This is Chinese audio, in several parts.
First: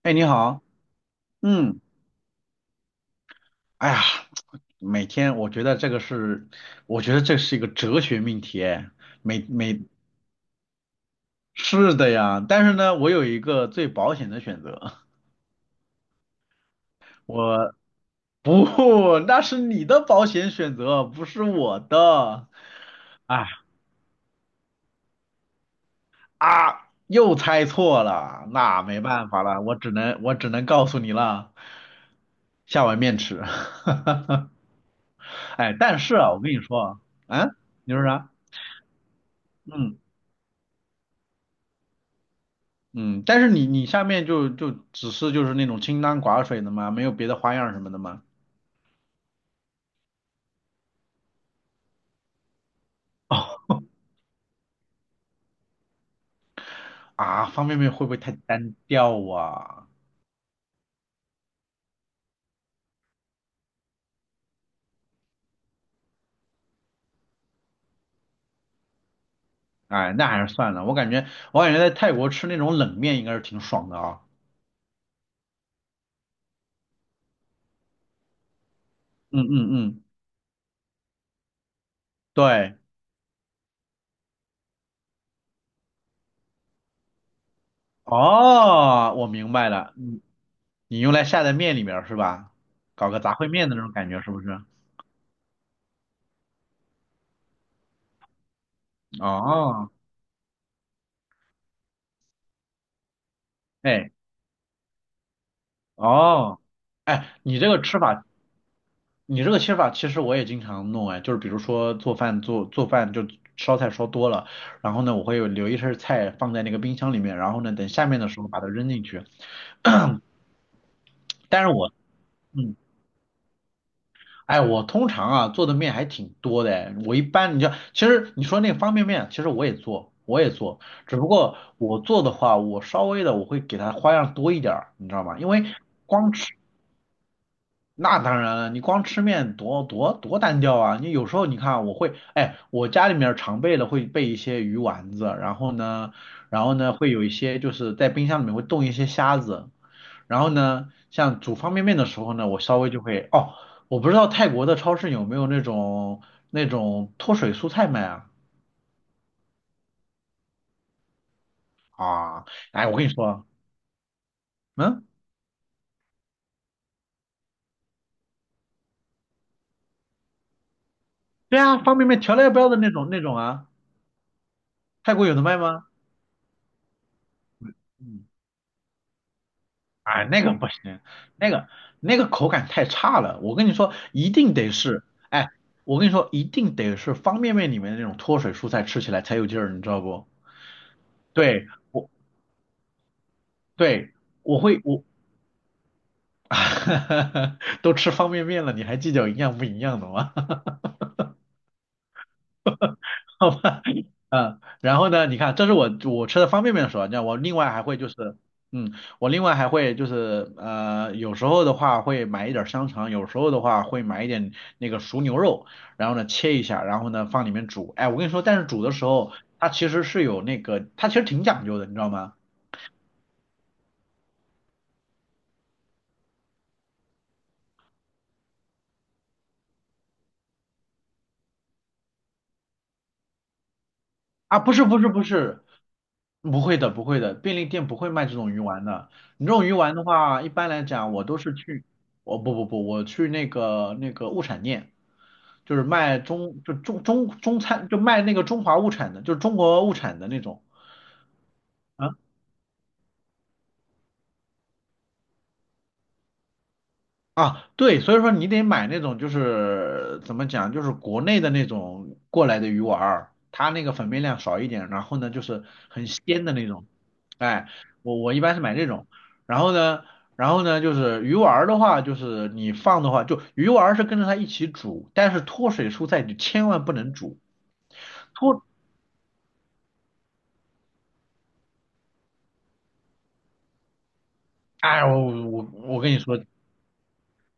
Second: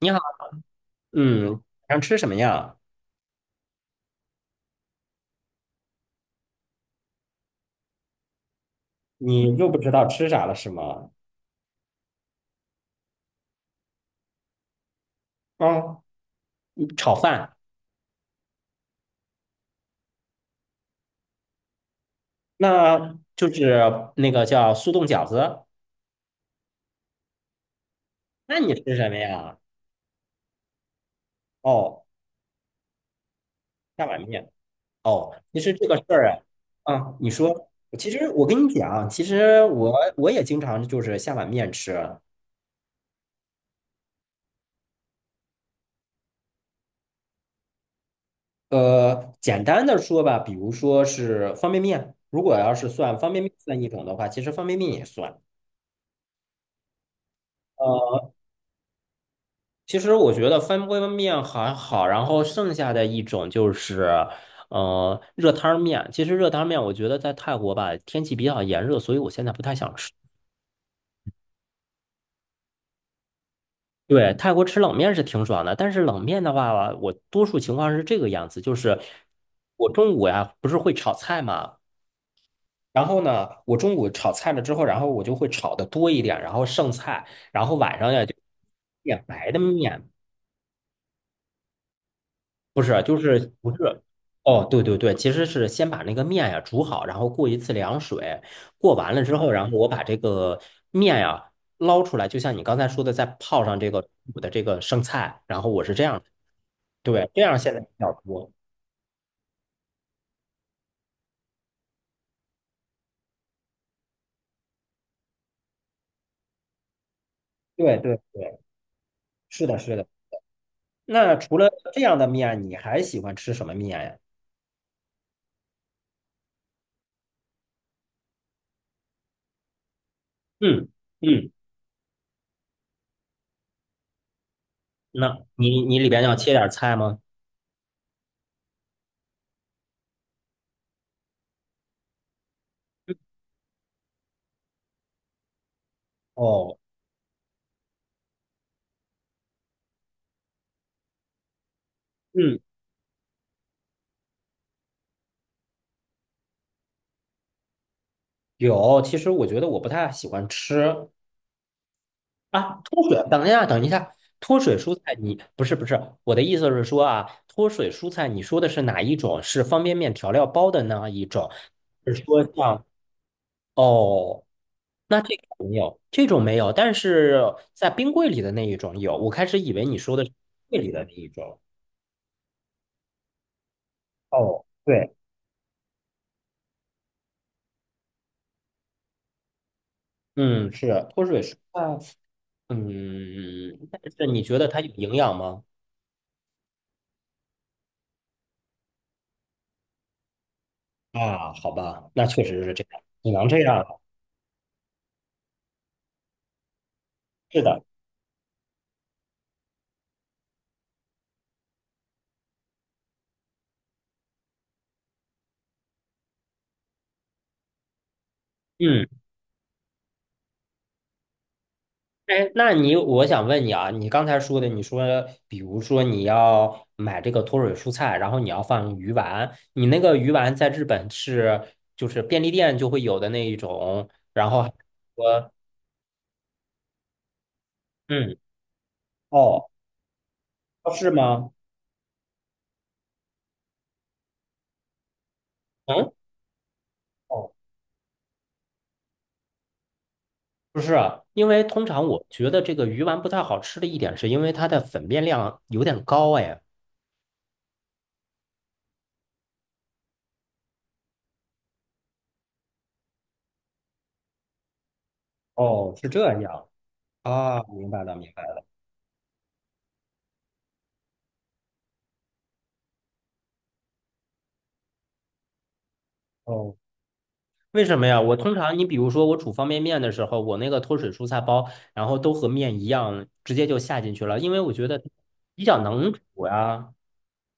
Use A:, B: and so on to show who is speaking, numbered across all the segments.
A: 你
B: 哎，
A: 好，
B: 你好，
A: 嗯，晚
B: 嗯，
A: 上吃什么呀？
B: 哎呀，每天我觉得这个是，我觉得这是一个哲学命题，哎，每
A: 你又不
B: 每
A: 知道吃啥了是吗？
B: 是的呀，但是呢，我有一个最保险的选择。
A: 嗯，炒 饭，
B: 我不，那是你的保险选择，不是我的。
A: 那
B: 哎，
A: 就是那个叫速冻饺子。
B: 啊，又猜错了，
A: 那你
B: 那
A: 吃
B: 没
A: 什么
B: 办法
A: 呀？
B: 了，我只能告诉你了。
A: 哦，
B: 下碗面吃。哈
A: 下
B: 哈
A: 碗面。
B: 哈。
A: 哦，其实
B: 哎，
A: 这个
B: 但
A: 事
B: 是
A: 儿
B: 啊，我跟你
A: 啊，
B: 说，
A: 啊，你
B: 啊，嗯，
A: 说，
B: 你说
A: 其实
B: 啥？
A: 我跟你讲，其实我
B: 嗯。
A: 我也经常就是下碗面吃。
B: 嗯，但是你下面只是就是那种清汤寡水的吗？没有别的花样什么的吗？
A: 简单的说吧，比如说是方便面，如果要是算方便面算
B: 哦，
A: 一种的话，其实方便面也算。
B: 啊，方便面会不会
A: 呃。
B: 太单调啊？
A: 其实我觉得翻锅面还好，然后剩下的一种就是，热汤面。其实热汤面，我觉得在泰国吧，天气比较炎热，所以我现在不太想吃。
B: 哎，那还是算了，我感觉在泰国吃那种冷面应该是挺爽的啊。
A: 对，泰国吃冷面是挺爽的，但是冷面的话，我多数情况是这个样子，就是
B: 嗯嗯
A: 我
B: 嗯，
A: 中午呀，不是会炒菜嘛，
B: 对，
A: 然后呢，我中午炒菜了之后，然后我就会炒的多一点，然后剩菜，然后晚上呀就
B: 哦，
A: 点
B: 我
A: 白
B: 明
A: 的
B: 白了，
A: 面，
B: 你用来下在面里面儿是吧？
A: 不是，
B: 搞
A: 就
B: 个杂烩
A: 是
B: 面
A: 不
B: 的那种
A: 是。
B: 感觉是不是？
A: 哦，对对对，其实是先把那个面呀煮好，然后过一次凉水，过完了之后，然后我
B: 哦。
A: 把这个面呀捞出来，就像你刚才说的，再泡上这个
B: 哎。
A: 煮的这个剩菜，然后我是这样的，
B: 哦。哎，
A: 对，这样
B: 你这
A: 现在
B: 个
A: 比
B: 吃
A: 较
B: 法。
A: 多。
B: 你这个切法其实我也经常弄哎，就是比如说做饭就烧菜烧多了，然后呢我会有留一些菜放在那个冰箱里面，然后呢等
A: 对
B: 下面
A: 对
B: 的时候
A: 对，
B: 把它扔进去。
A: 是的，是的。那 除
B: 但
A: 了
B: 是我，
A: 这样的面，
B: 嗯，
A: 你还喜欢吃什么面呀？
B: 哎我通常啊做的面还挺多的哎，我一般你知道其实你说那个方便面，其实我也做，
A: 嗯
B: 只不
A: 嗯，
B: 过我做的话我稍微的我会给它花样多一点儿，你知道
A: 那
B: 吗？因为
A: 你里边要切点菜吗？
B: 那当然了，你光吃面多单调啊！你有时候你看，我会，哎，我家里面儿常备的会备一些鱼丸子，然后呢，然后
A: 哦，
B: 呢会有一些就是在冰箱里面会冻一些虾子，然后呢，像煮方便面的时候呢，
A: 嗯，
B: 我稍微就会，哦，我不知道泰国的超市有没有那种脱水蔬菜卖啊？
A: 有。其实我觉得我不太喜欢吃，
B: 啊，
A: 啊，
B: 哎，我跟
A: 脱
B: 你
A: 水，等
B: 说，
A: 一下，等一下，脱水蔬
B: 嗯，
A: 菜你，不是不是，我的意思是说啊，脱水蔬菜，你说的是哪一种？是方便面调料包的那一种？
B: 对啊，方便
A: 是
B: 面调
A: 说
B: 料包的
A: 像
B: 那种啊，
A: 哦，
B: 泰
A: 那
B: 国
A: 这
B: 有的
A: 个
B: 卖
A: 没
B: 吗？
A: 有，这种没有，但是在冰
B: 嗯。
A: 柜里的那一种有。我开始以为你说的
B: 哎，
A: 是
B: 那个不
A: 柜里
B: 行，
A: 的那一
B: 那
A: 种。
B: 个那个口感太差了。我跟你说，一定
A: 哦，
B: 得是，
A: 对，
B: 哎，我跟你说，一定得是方便面里面的那种脱水蔬菜，吃起来才有劲儿，你知道不？
A: 嗯，是脱水蔬
B: 对，我
A: 菜，嗯，
B: 对
A: 但是你觉
B: 我
A: 得它
B: 会
A: 有
B: 我
A: 营养吗？
B: 都吃方便面了，你还计较营养不营养的吗？
A: 啊，好吧，那确实是这样，只能
B: 好
A: 这样
B: 吧。
A: 了。
B: 嗯，然后呢，你看，这是我吃的方便面的时候，你知道，我另
A: 是
B: 外
A: 的。
B: 还会就是，嗯，我另外还会就是，呃，有时候的话会买一点儿香肠，有时候的话会买一点那个熟牛肉，然后呢切一下，然后呢放里面煮。哎，我跟你说，但是煮的时
A: 嗯。
B: 候它其实是有那个，它其实挺讲究的，你知道吗？
A: 哎，那你我想问你啊，你刚才说的，你说比如说你要买这个脱水蔬菜，然后你要放鱼丸，你那个鱼丸在日本是就是便利店就会有的那一种，然
B: 啊，
A: 后还
B: 不是不是不
A: 说
B: 是，不会的不会的，便利店不会卖这
A: 嗯
B: 种鱼丸的。你这种
A: 哦
B: 鱼丸的话，一般来
A: 是
B: 讲我都
A: 吗？
B: 是去，我不不不，我去那个物产店，就是
A: 嗯
B: 卖中就中中
A: 哦
B: 中餐，就卖那个中华物产的，就是中国物产的那种。
A: 不是啊因为通常
B: 啊，
A: 我觉得这个鱼丸不太好吃的一点是因为它的粉面量有点高哎。
B: 啊，对，所以说你得买那种就是怎么讲，就是国内的那种过来的鱼丸儿，它那个粉面量少一点，然后呢就是
A: 哦，
B: 很
A: 是这
B: 鲜的那
A: 样。
B: 种。
A: 啊，
B: 哎，
A: 明白了，
B: 我
A: 明
B: 我一
A: 白
B: 般是
A: 了。
B: 买这种，然后呢，然后呢就是鱼丸儿的话，就是你放的话，就鱼丸儿是跟着它一起煮，但是脱水蔬菜你千
A: 哦，
B: 万不能煮。
A: 为什么呀？我通
B: 脱，
A: 常，你比如说我煮方便面的时候，我那个脱水蔬菜包，然后都和面一样，直接就下进去了，因为我觉得
B: 哎，我我
A: 比较
B: 我
A: 能
B: 跟你说，
A: 煮呀。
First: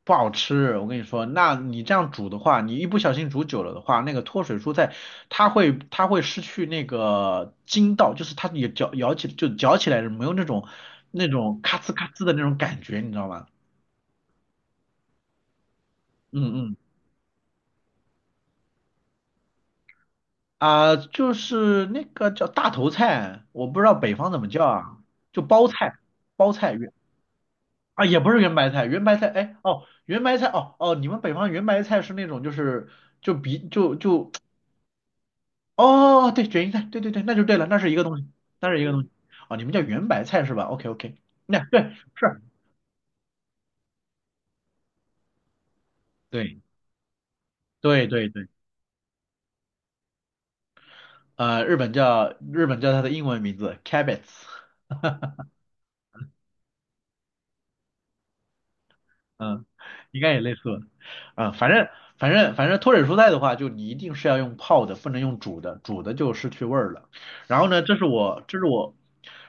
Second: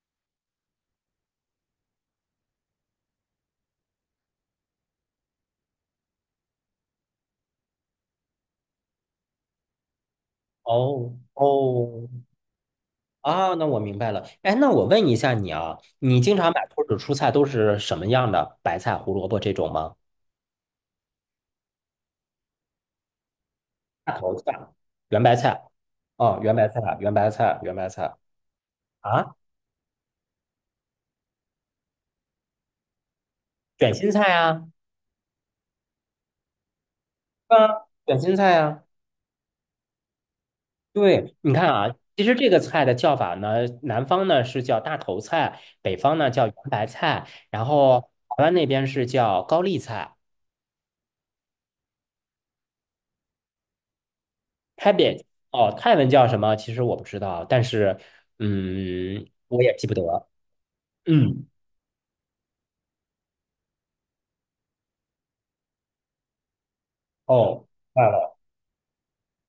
B: 不好吃，我跟你说，那你这样煮的话，你一不小心煮久了的话，那个脱水蔬菜它会失去那个筋道，就是它也嚼咬起就嚼起来没有那种
A: 哦
B: 那种咔呲咔
A: 哦
B: 呲的那种感觉，你知道吗？
A: 啊，那我明白了。哎，那我问一下你啊，你经
B: 嗯
A: 常买
B: 嗯，
A: 脱水蔬菜都是什么样的？白菜、胡萝卜这种吗？
B: 啊、就是那个叫大头菜，我不知道北
A: 大
B: 方
A: 头
B: 怎么
A: 菜、
B: 叫啊，
A: 圆白
B: 就
A: 菜。
B: 包菜，
A: 哦，
B: 包
A: 圆白
B: 菜
A: 菜、
B: 原
A: 圆白菜、圆白
B: 啊
A: 菜
B: 也不是圆白菜，圆白菜
A: 啊，
B: 哎哦圆白菜哦哦，你们北方圆白菜是那种就是就比
A: 卷
B: 就
A: 心菜
B: 就
A: 啊，
B: 哦，对，卷心菜，对对对，那就对了，那
A: 啊，
B: 是一个东
A: 卷
B: 西，
A: 心菜
B: 那是
A: 啊。
B: 一个东西。哦，你们叫圆白菜是吧？OK OK。
A: 对，你
B: 那
A: 看啊，
B: 对，
A: 其实
B: 是，
A: 这个菜的叫法呢，南方呢是叫大头菜，北方呢叫圆
B: 对
A: 白菜，然后
B: 对对
A: 台
B: 对，
A: 湾那边是叫高丽菜，
B: 呃，日本叫它的英文名字 cabbage。
A: 台北哦，泰文叫什么？其实我不知道，但是嗯，我
B: 嗯，
A: 也记不
B: 应
A: 得。
B: 该也类似吧。
A: 嗯，
B: 啊、反正脱水蔬菜的话，就你一定是要用泡的，不能用煮的，煮的就失去味儿了。然
A: 哦，
B: 后呢，
A: 坏了。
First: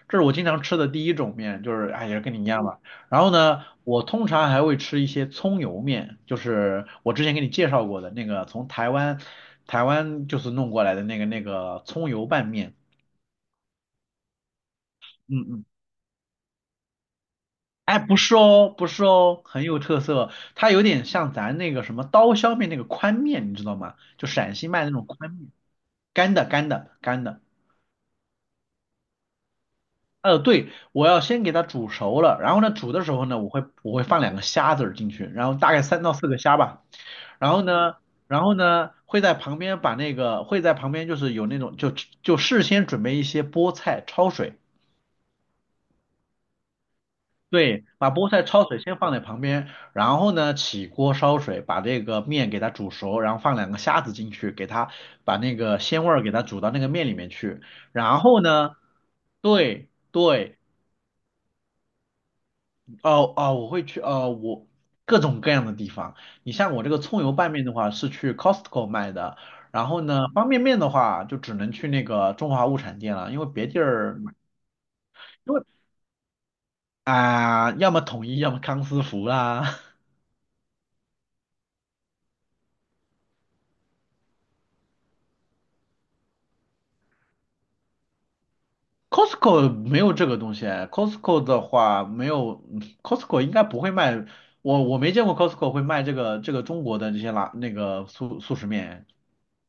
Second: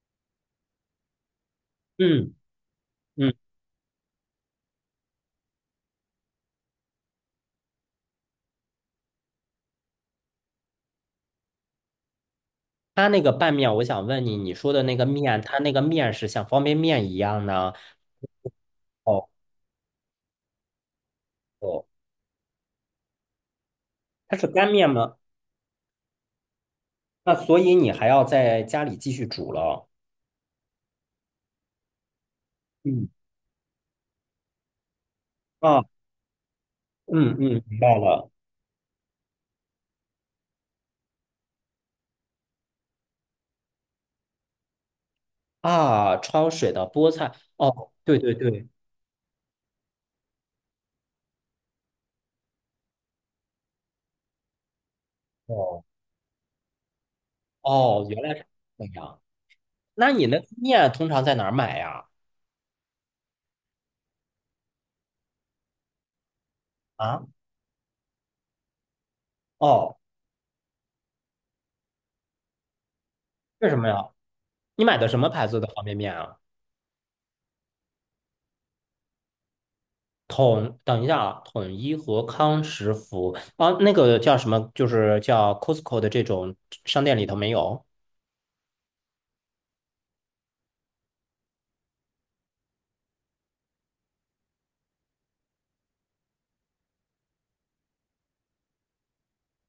B: 这是我经常吃的第一种面，就是哎也是
A: 嗯
B: 跟你一样吧。然后
A: 嗯，
B: 呢，我通常还会吃一些葱油面，就是我之前给你介绍过的那个从台湾就是弄过来的那个葱油拌面。
A: 它那个拌面，我想问你，你说的那个
B: 嗯
A: 面，它
B: 嗯，
A: 那个面是像方便面一样呢？
B: 哎，不是哦，不是
A: 哦
B: 哦，很有特色。它有点像咱那个
A: 哦，
B: 什么刀削面那个宽面，你知道吗？就
A: 它是
B: 陕西
A: 干
B: 卖
A: 面
B: 的那种
A: 吗？
B: 宽面。干的，干的，干
A: 那
B: 的。
A: 所以你还要在家里继续煮了。
B: 呃，对，我要先给它煮熟了，然后呢，煮的
A: 嗯。
B: 时候呢，我会放2个虾子儿进去，然后大概
A: 啊。
B: 3到4个虾吧。
A: 嗯
B: 然后
A: 嗯，明白
B: 呢，
A: 了
B: 然后呢，会在旁边就是有那种事先准备一些菠菜焯水。
A: 啊，焯水的菠菜，
B: 对，
A: 哦，
B: 把
A: 对
B: 菠
A: 对
B: 菜
A: 对，
B: 焯水先放在旁边，然后呢，起锅烧水，把这个面给它煮熟，然后放两个虾子进去，给它把那个
A: 哦
B: 鲜味儿给它煮到那个面里面去。
A: 哦，
B: 然
A: 原来
B: 后
A: 是
B: 呢，
A: 这样。
B: 对
A: 那你那个
B: 对，
A: 面通常在哪儿买呀？
B: 哦哦，我会去，哦，我各种各样的地方。你像我这个葱
A: 啊，
B: 油拌面的话，是去 Costco 卖的，然
A: 哦，
B: 后呢，方便面的话就只能去那个中华物产店了，因为别
A: 为什
B: 地
A: 么呀？
B: 儿买。
A: 你买的什么牌
B: 因
A: 子
B: 为
A: 的方便面啊？
B: 啊、要么统一，要么康师傅啦。
A: 统，等一下啊，统一和康师傅啊，那个叫什么？就是叫 Costco 的这种商店里头没有。
B: Costco 没有这个东西， c o s t c o 的话没有， c o s t c o 应该不会卖，我没见过 Costco 会卖这个中国的这些拉那个速食面。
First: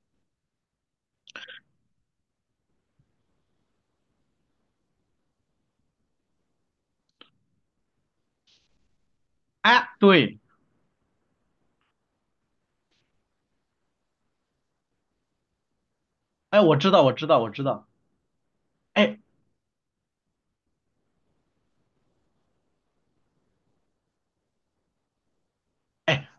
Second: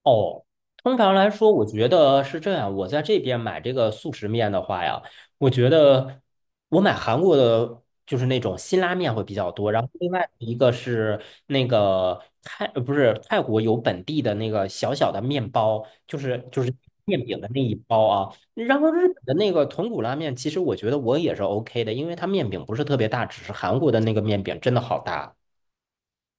A: 哦，通常来说，我觉得是这样。我在这边买这个速食面的话呀，我觉得我买韩国的，就是那种辛拉面会比较多。然后
B: 哎，
A: 另外
B: 对，
A: 一个是那个泰，不是泰国有本地的那个小小的面包，就是
B: 哎，
A: 就是
B: 我知道，我
A: 面
B: 知道，
A: 饼的
B: 我
A: 那
B: 知
A: 一
B: 道。
A: 包啊。然后日
B: 哎，
A: 本的那个豚骨拉面，其实我觉得我也是 OK 的，因为它面饼不是特别大，只是韩国的那个面饼真的好大。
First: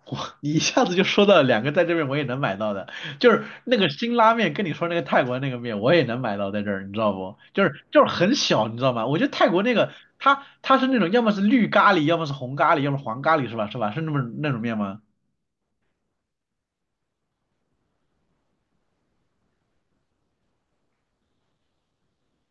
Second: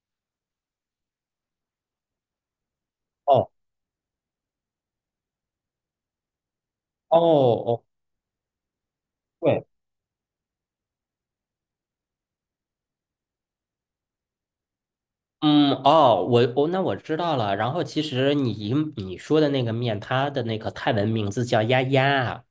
B: 我你一下子就说到了两个在这边我也能买到的，就是
A: 哦
B: 那个辛拉面跟你说那个泰国那个面我也能买到在这儿，你知道
A: 哦
B: 不？就
A: 哦，
B: 是就是很小，你知道吗？我觉得泰国
A: 对。
B: 那个它是那种要么是绿咖喱，要么是红咖喱，要么黄咖喱是吧？是吧？是那么那种面吗？
A: 嗯，哦，那我知道了。然后其实你说的那个面，它的那个泰文名字叫丫丫，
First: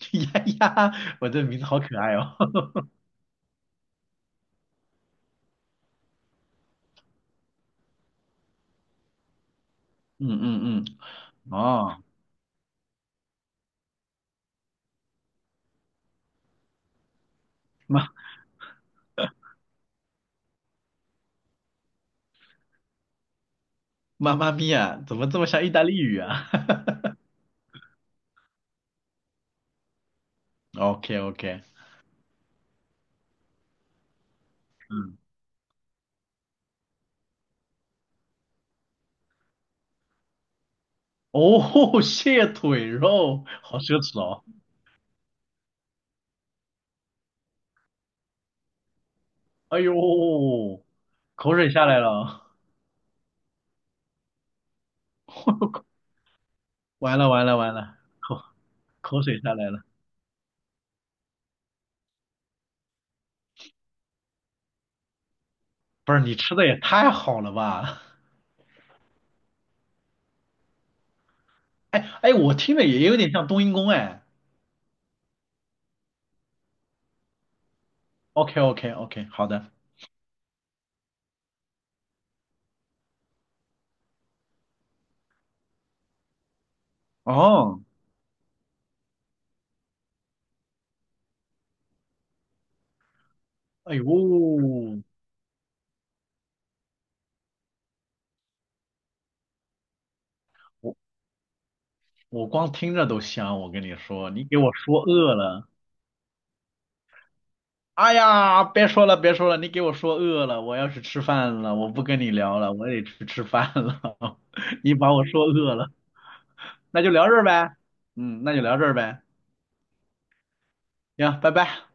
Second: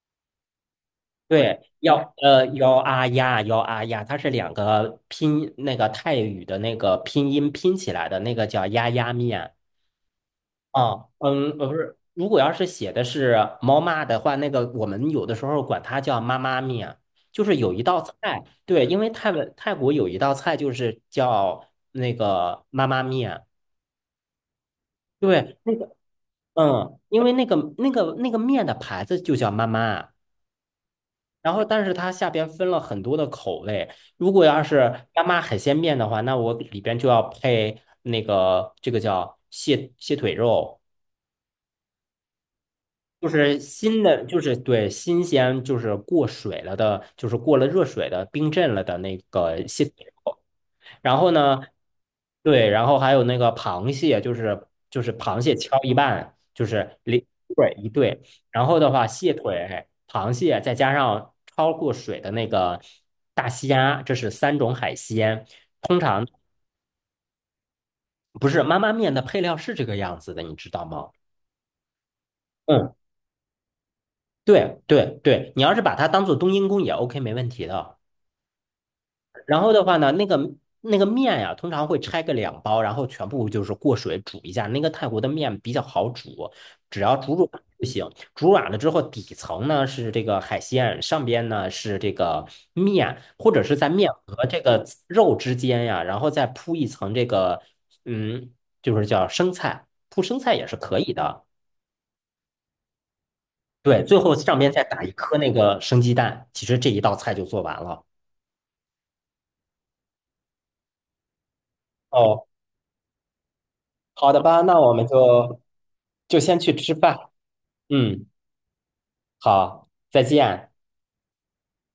B: 呀呀，我这
A: 对，
B: 名字好可爱哦。
A: 幺啊呀幺啊呀，它是两个拼那个泰语的那个拼音拼起来的那个叫丫丫面。
B: 嗯嗯
A: 啊，嗯，
B: 嗯，
A: 不是，
B: 哦，
A: 如果要是写的是猫妈的话，那个我们有的时候管它叫妈妈面，就是有一道
B: 妈
A: 菜，对，因为泰文泰国有一道菜就是叫那个妈妈面。
B: 妈咪呀，怎么这么
A: 对，
B: 像意
A: 那
B: 大
A: 个。
B: 利语啊
A: 嗯，因为那个面的牌子就叫妈妈，
B: ？OK
A: 然
B: OK。
A: 后但是它下边分了很多的口味。如果要是
B: 嗯，
A: 妈妈海鲜面的话，那我里边就要配那个这个叫蟹腿肉，
B: 哦，蟹腿
A: 就
B: 肉，
A: 是
B: 好奢
A: 新
B: 侈
A: 的，就
B: 哦。
A: 是对新鲜，就是过水了的，就是过了热水的冰镇了的那个
B: 哎
A: 蟹
B: 呦，
A: 腿然后
B: 口
A: 呢，
B: 水下来了哦，
A: 对，然后还有那个螃蟹，就是螃蟹敲一 半，就是
B: 完
A: 两
B: 了完了完
A: 对一
B: 了，
A: 对，
B: 口
A: 然后的话，
B: 口
A: 蟹
B: 水下来了。
A: 腿、螃蟹再加上焯过水的那个大虾，这是三种海鲜。通
B: 不是
A: 常
B: 你吃的也太好了吧？
A: 不是妈妈面的配料是这个样子的，你知道吗？
B: 哎哎，我听着
A: 嗯，
B: 也有点像冬阴功哎。
A: 对对对，你要是把它当做冬阴功也 OK，没问题的。
B: OK OK OK，好
A: 然
B: 的。
A: 后的话呢，那个面呀、通常会拆个两包，然后全部就是过水煮一下。那个泰国的面比较好煮，只要煮软
B: 哦，
A: 就行。煮软了之后，底层呢是这个海鲜，上边呢是这个面，或者是在
B: 哎呦，
A: 面和这个
B: 我
A: 肉之间呀，然后再铺一层这个，嗯，就是叫生菜，铺生菜也是可以的。
B: 我光听着都香，我跟你
A: 对，最
B: 说，
A: 后
B: 你给
A: 上
B: 我
A: 边再
B: 说
A: 打一
B: 饿
A: 颗那
B: 了。
A: 个生鸡蛋，其实这一道菜就做完了。
B: 哎呀，别说了，别说了，你给我说饿了，我要去吃饭了，我不跟你
A: 哦，
B: 聊了，我得去吃饭了。
A: 好的吧，那 我
B: 你
A: 们
B: 把我说
A: 就
B: 饿了，
A: 就先去吃
B: 那就
A: 饭。
B: 聊这儿呗。
A: 嗯，
B: 嗯，那就聊这儿呗。
A: 好，再见。
B: 行，拜拜。